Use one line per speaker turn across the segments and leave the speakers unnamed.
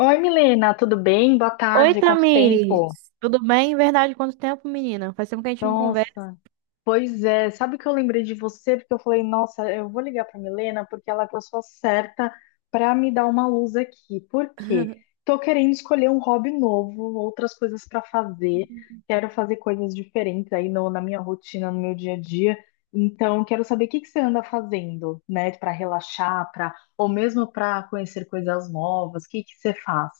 Oi, Milena, tudo bem? Boa
Oi,
tarde, quanto tempo?
Tamires. Tudo bem? Verdade, quanto tempo, menina? Faz tempo que a gente não conversa.
Nossa, pois é, sabe que eu lembrei de você porque eu falei, nossa, eu vou ligar para Milena porque ela é a pessoa certa para me dar uma luz aqui. Por quê? Tô querendo escolher um hobby novo, outras coisas para fazer. Quero fazer coisas diferentes aí na minha rotina, no meu dia a dia. Então, quero saber o que que você anda fazendo, né, para relaxar, para ou mesmo para conhecer coisas novas. O que que você faz?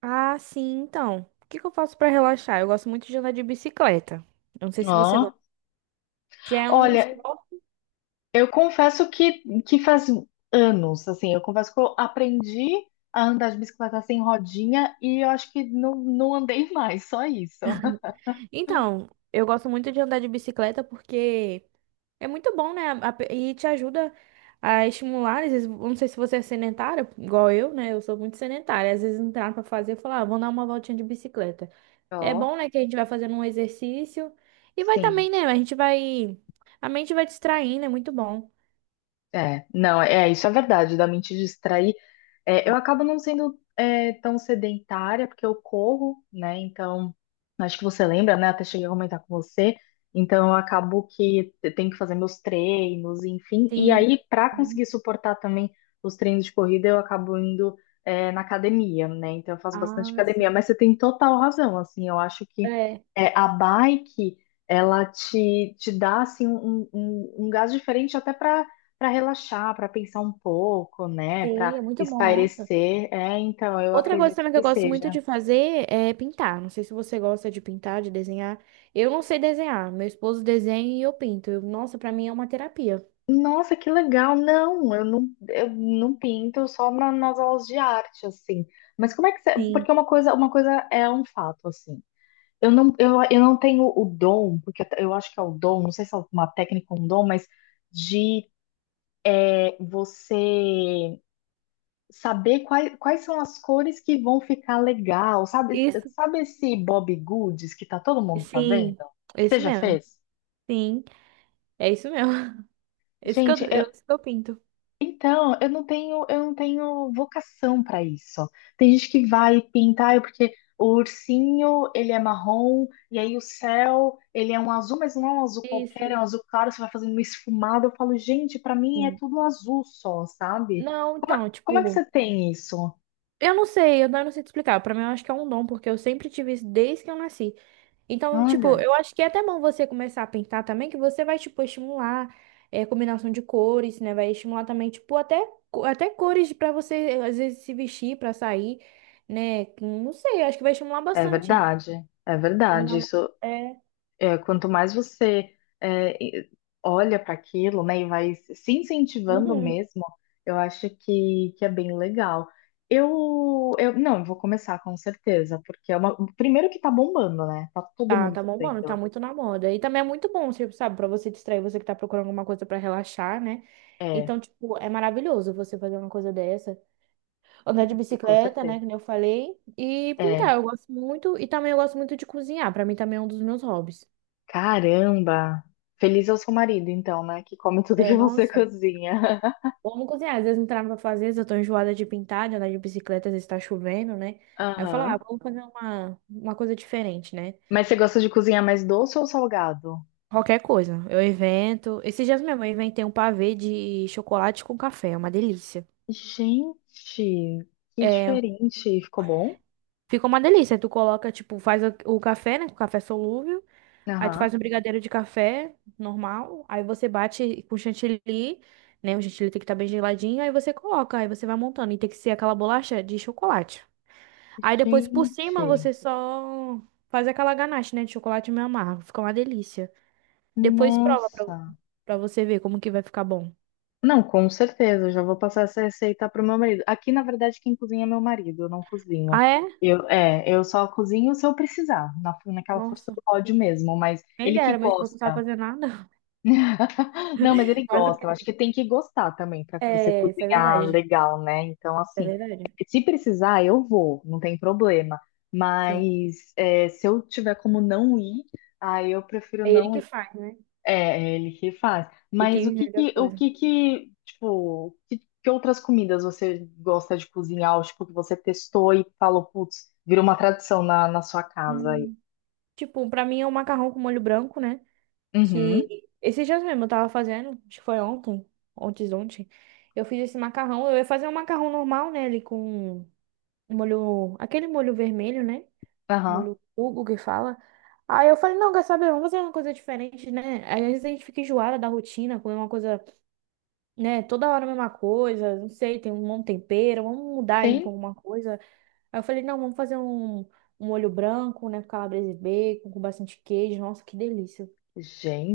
Ah, sim, então. O que que eu faço pra relaxar? Eu gosto muito de andar de bicicleta. Eu não sei se você
Ó,
gosta. Já é um
olha,
esporte.
eu confesso que faz anos, assim, eu confesso que eu aprendi a andar de bicicleta sem rodinha e eu acho que não, não andei mais, só isso.
Então, eu gosto muito de andar de bicicleta porque é muito bom, né? E te ajuda a estimular. Às vezes, eu não sei se você é sedentária, igual eu, né? Eu sou muito sedentária. Às vezes não tem nada pra fazer, eu falo, ah, vou dar uma voltinha de bicicleta. É
Ó,
bom, né, que a gente vai fazendo um exercício e vai também,
sim,
né, a mente vai distraindo, é muito bom.
é, não, é, isso é verdade, da mente distrair. É, eu acabo não sendo tão sedentária, porque eu corro, né? Então, acho que você lembra, né? Até cheguei a comentar com você. Então, eu acabo que eu tenho que fazer meus treinos, enfim. E
Sim.
aí, para
Sim.
conseguir suportar também os treinos de corrida, eu acabo indo na academia, né? Então, eu faço bastante
Ah, sim.
academia. Mas você tem total razão, assim. Eu acho que
É,
a bike, ela te dá, assim, um gás diferente até para relaxar, para pensar um pouco, né? Para
sim, é muito bom, nossa.
espairecer, então, eu
Outra coisa
acredito
também que
que
eu gosto muito
seja.
de fazer é pintar. Não sei se você gosta de pintar, de desenhar. Eu não sei desenhar. Meu esposo desenha e eu pinto. Nossa, pra mim é uma terapia.
Nossa, que legal! Não, eu não pinto só nas aulas de arte, assim. Mas como é que você.
Sim.
Porque uma coisa é um fato, assim. Eu não tenho o dom, porque eu acho que é o dom, não sei se é uma técnica ou um dom, mas de você saber quais são as cores que vão ficar legal. Sabe,
Isso.
sabe esse Bob Goods que tá todo mundo fazendo?
Sim.
Você
Isso
já
mesmo.
fez?
Sim. É isso mesmo. Isso que
Gente,
isso que eu pinto.
então, eu não tenho vocação para isso. Tem gente que vai pintar, é porque o ursinho, ele é marrom, e aí o céu, ele é um azul, mas não é um azul qualquer, é um
Isso.
azul claro, você vai fazendo uma esfumada. Eu falo, gente, para mim é
Sim.
tudo azul só, sabe?
Não,
Como, é,
então,
como é que você
tipo,
tem isso?
Eu não sei te explicar. Pra mim, eu acho que é um dom, porque eu sempre tive isso desde que eu nasci. Então, tipo,
Olha,
eu acho que é até bom você começar a pintar também, que você vai, tipo, estimular combinação de cores, né? Vai estimular também, tipo, até, até cores pra você, às vezes, se vestir pra sair, né? Não sei, eu acho que vai estimular
é
bastante.
verdade, é verdade.
Combinar uma...
Isso
É.
é, quanto mais você é, e- olha para aquilo, né, e vai se incentivando
Uhum.
mesmo, eu acho que é bem legal. Não, eu vou começar com certeza, porque é uma, primeiro que tá bombando, né? Tá todo
Tá,
mundo
tá bom, mano, tá
fazendo.
muito na moda. E também é muito bom, tipo, sabe, pra você distrair, você que tá procurando alguma coisa pra relaxar, né?
É,
Então, tipo, é maravilhoso você fazer uma coisa dessa. Andar de
com
bicicleta,
certeza.
né, que nem eu falei. E
É,
pintar, eu gosto muito. E também eu gosto muito de cozinhar. Pra mim também é um dos meus hobbies.
caramba. Feliz é o seu marido, então, né, que come tudo
É,
que você
nossa,
cozinha.
vamos cozinhar. Às vezes não tem nada pra fazer, às vezes eu tô enjoada de pintar, de andar de bicicleta, às vezes tá chovendo, né? Aí eu falo, ah,
Aham.
vamos fazer uma coisa diferente, né?
Mas você gosta de cozinhar mais doce ou salgado?
Qualquer coisa. Eu invento. Esses dias mesmo eu inventei um pavê de chocolate com café, é uma delícia.
Gente, que
É,
diferente. Ficou bom?
fica uma delícia. Tu coloca, tipo, faz o café, né? O café solúvel. Aí tu faz
Aham.
um brigadeiro de café normal, aí você bate com chantilly, né? O chantilly tem que estar bem geladinho, aí você coloca, aí você vai montando e tem que ser aquela bolacha de chocolate. Aí depois por cima
Gente,
você só faz aquela ganache, né, de chocolate meio amargo, fica uma delícia. Depois prova pra,
nossa.
pra você ver como que vai ficar bom.
Não, com certeza, eu já vou passar essa receita pro meu marido. Aqui, na verdade, quem cozinha é meu marido, eu não cozinho.
Ah, é?
Eu só cozinho se eu precisar, naquela força
Nossa,
do ódio mesmo, mas
quem
ele que
dera, meu esposo não sabe
gosta.
fazer nada.
Não, mas ele
Mas o
gosta, eu acho
quê?
que tem que gostar também para você
É, isso é verdade.
cozinhar
Isso
legal, né? Então,
é
assim,
verdade.
se precisar, eu vou, não tem problema.
Sim.
Mas é, se eu tiver como não ir, aí eu prefiro
É ele
não
que
ir.
faz, né?
É, é ele que faz.
E que
Mas o que
inventa as
que, o
coisas.
que que, tipo, que outras comidas você gosta de cozinhar? Ou, tipo, que você testou e falou, putz, virou uma tradição na sua casa aí.
Hum. Tipo, pra mim é um macarrão com molho branco, né? Que
Uhum,
esses dias mesmo eu tava fazendo, acho que foi ontem, ontem. Eu fiz esse macarrão, eu ia fazer um macarrão normal, né? Ali com um molho, aquele molho vermelho, né?
aham,
Molho Hugo que fala. Aí eu falei, não, quer saber? Vamos fazer uma coisa diferente, né? Às vezes a gente fica enjoada da rotina, comer uma coisa, né? Toda hora a mesma coisa, não sei, tem um monte de tempero, vamos mudar aí um
sim.
pouco uma coisa. Aí eu falei, não, vamos fazer um molho branco, né? Com calabresa e bacon, com bastante queijo. Nossa, que delícia.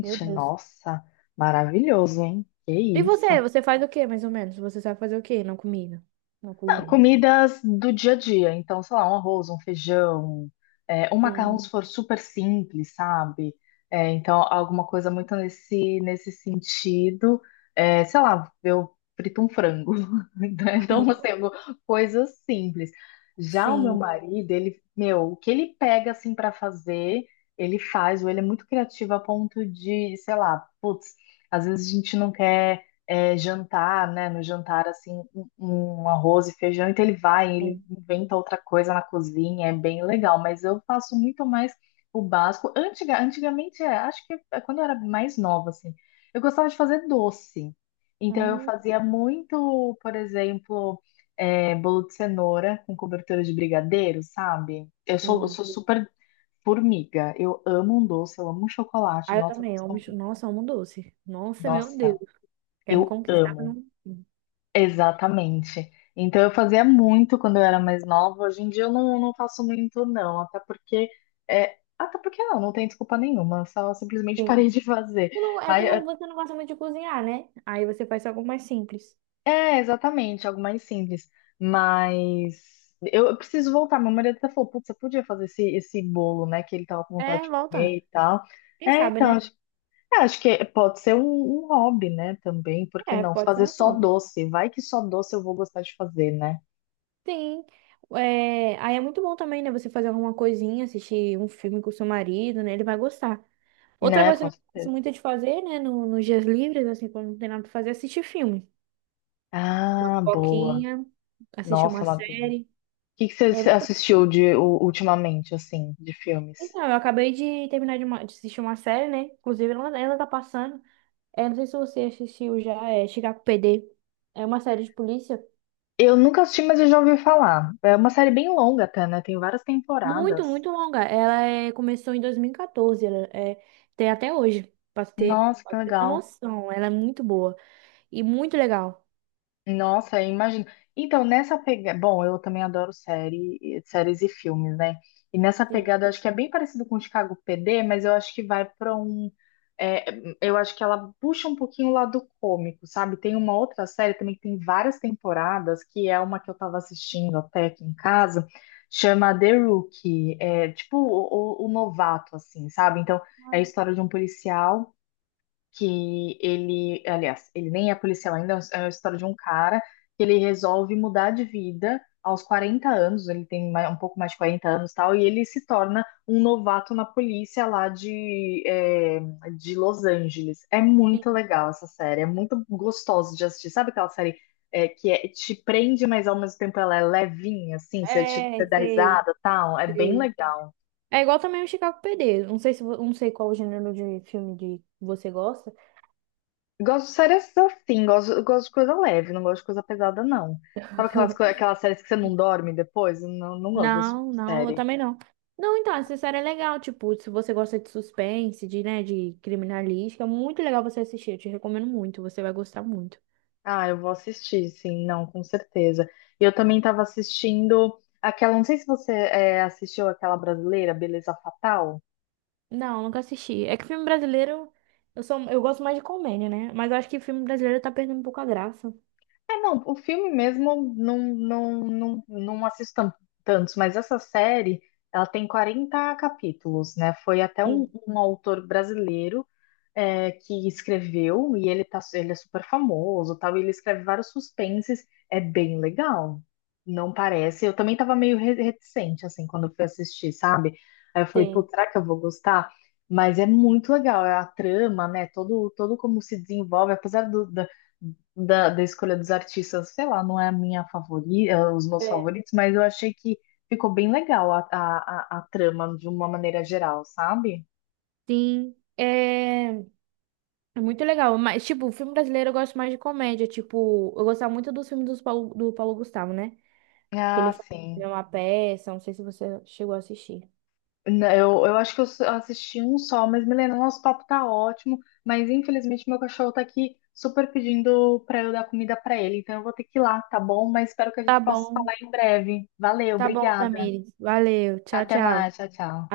Meu Deus.
nossa, maravilhoso, hein? Que
E
isso.
você? Você faz o quê, mais ou menos? Você sabe fazer o quê na comida? Na cozinha?
Comidas do dia a dia, então, sei lá, um arroz, um feijão, um macarrão
Sim.
se for super simples, sabe? É, então, alguma coisa muito nesse sentido. É, sei lá, eu frito um frango. Então, assim, coisas simples. Já o meu
Sim.
marido, ele, meu, o que ele pega, assim, para fazer, ele faz, ou ele é muito criativo a ponto de, sei lá, putz, às vezes a gente não quer jantar, né? No jantar, assim, um arroz e feijão, então ele
Sim.
inventa outra coisa na cozinha, é bem legal, mas eu faço muito mais o básico. Antigamente, acho que é quando eu era mais nova, assim, eu gostava de fazer doce. Então eu
Hum,
fazia muito, por exemplo, bolo de cenoura com cobertura de brigadeiro, sabe? Eu sou, eu
sim.
sou super formiga, eu amo um doce, eu amo um chocolate,
Ah, eu
nossa,
também. Nossa, amo doce. Nossa, meu
nossa,
Deus. Quer me
eu
conquistar pra
amo.
não...
Exatamente. Então eu fazia muito quando eu era mais nova. Hoje em dia eu não, não faço muito, não. Até porque. É, até porque não, não tem desculpa nenhuma. Só simplesmente
Sim.
parei de fazer.
É que
Aí,
não, você não gosta muito de cozinhar, né? Aí você faz algo mais simples.
exatamente, algo mais simples. Mas eu preciso voltar. Meu marido até falou, putz, você podia fazer esse bolo, né? Que ele tava com vontade
É,
de
volta.
comer e tal.
Quem
É,
sabe,
então,
né?
acho que pode ser um hobby, né? Também, por que
É,
não?
pode ser
Fazer
um
só
hobby.
doce. Vai que só doce eu vou gostar de fazer, né?
Sim. É, aí é muito bom também, né? Você fazer alguma coisinha, assistir um filme com seu marido, né? Ele vai gostar. Outra
Né,
coisa
com
que eu
certeza.
gosto muito de fazer, né? No, Nos dias livres, assim, quando não tem nada pra fazer, é assistir filme. Uma
Ah, boa.
pipoquinha, assistir
Nossa,
uma
Matheus. O
série.
que que
É
você
muito bom.
assistiu de ultimamente, assim, de filmes?
Então, eu acabei de terminar de, de assistir uma série, né? Inclusive, ela tá passando. É, não sei se você assistiu já, é Chicago PD. É uma série de polícia.
Eu nunca assisti, mas eu já ouvi falar. É uma série bem longa até, né? Tem várias
Muito,
temporadas.
muito longa. Começou em 2014, ela é, tem até hoje,
Nossa,
pra
que
você ter uma
legal.
noção. Ela é muito boa e muito legal.
Nossa, eu imagino. Então, nessa pegada. Bom, eu também adoro série, séries e filmes, né? E nessa
Sim,
pegada, eu acho que é bem parecido com o Chicago PD, mas eu acho que vai para um. é, eu acho que ela puxa um pouquinho o lado cômico, sabe? Tem uma outra série também que tem várias temporadas, que é uma que eu tava assistindo até aqui em casa, chama The Rookie. É tipo o novato, assim, sabe? Então, é a história de um policial que ele, aliás, ele nem é policial ainda, é a história de um cara que ele resolve mudar de vida aos 40 anos, ele tem um pouco mais de 40 anos, e tal, e ele se torna um novato na polícia lá de Los Angeles. É muito
sim.
legal essa série, é muito gostoso de assistir. Sabe aquela série que te prende, mas ao mesmo tempo ela é levinha, assim,
É,
você dá risada, e tal, é bem
sei.
legal.
É igual também o Chicago PD. Não sei se, não sei qual o gênero de filme de você gosta.
Gosto de séries assim, gosto de coisa leve, não gosto de coisa pesada, não. Sabe aquelas séries que você não dorme depois? Eu não gosto desse tipo
Não,
de
não, eu
série.
também não. Não, então, essa série é legal, tipo, se você gosta de suspense, de, né, de criminalística, é muito legal você assistir, eu te recomendo muito, você vai gostar muito.
Ah, eu vou assistir, sim, não, com certeza. Eu também estava assistindo aquela, não sei se você assistiu aquela brasileira, Beleza Fatal.
Não, nunca assisti. É que filme brasileiro, eu gosto mais de comédia, né? Mas eu acho que filme brasileiro tá perdendo um pouco a graça.
É, não, o filme mesmo não assisto tantos, mas essa série, ela tem 40 capítulos, né? Foi até um,
Sim.
um autor brasileiro que escreveu, e ele, tá, ele é super famoso, tal, e ele escreve vários suspenses, é bem legal. Não parece. Eu também tava meio reticente, assim, quando eu fui assistir, sabe? Aí eu falei,
Sim.
pô, será que eu vou gostar? Mas é muito legal, é a trama, né? Todo como se desenvolve, apesar da escolha dos artistas, sei lá, não é a minha favorita, os meus
É.
favoritos, mas eu achei que ficou bem legal a trama de uma maneira geral, sabe?
Sim, é, é muito legal. Mas, tipo, filme brasileiro eu gosto mais de comédia. Tipo, eu gostava muito dos filmes dos Paulo, do Paulo Gustavo, né? Que ele
Ah,
fazia
sim.
uma peça. Não sei se você chegou a assistir.
Né. Eu acho que eu assisti um só, mas Milena, nosso papo tá ótimo, mas infelizmente meu cachorro tá aqui super pedindo pra eu dar comida pra ele, então eu vou ter que ir lá, tá bom? Mas espero que a
Tá
gente possa
bom,
falar em breve. Valeu,
tá bom,
obrigada.
Tamires. Valeu, tchau,
Até
tchau.
mais, tchau, tchau.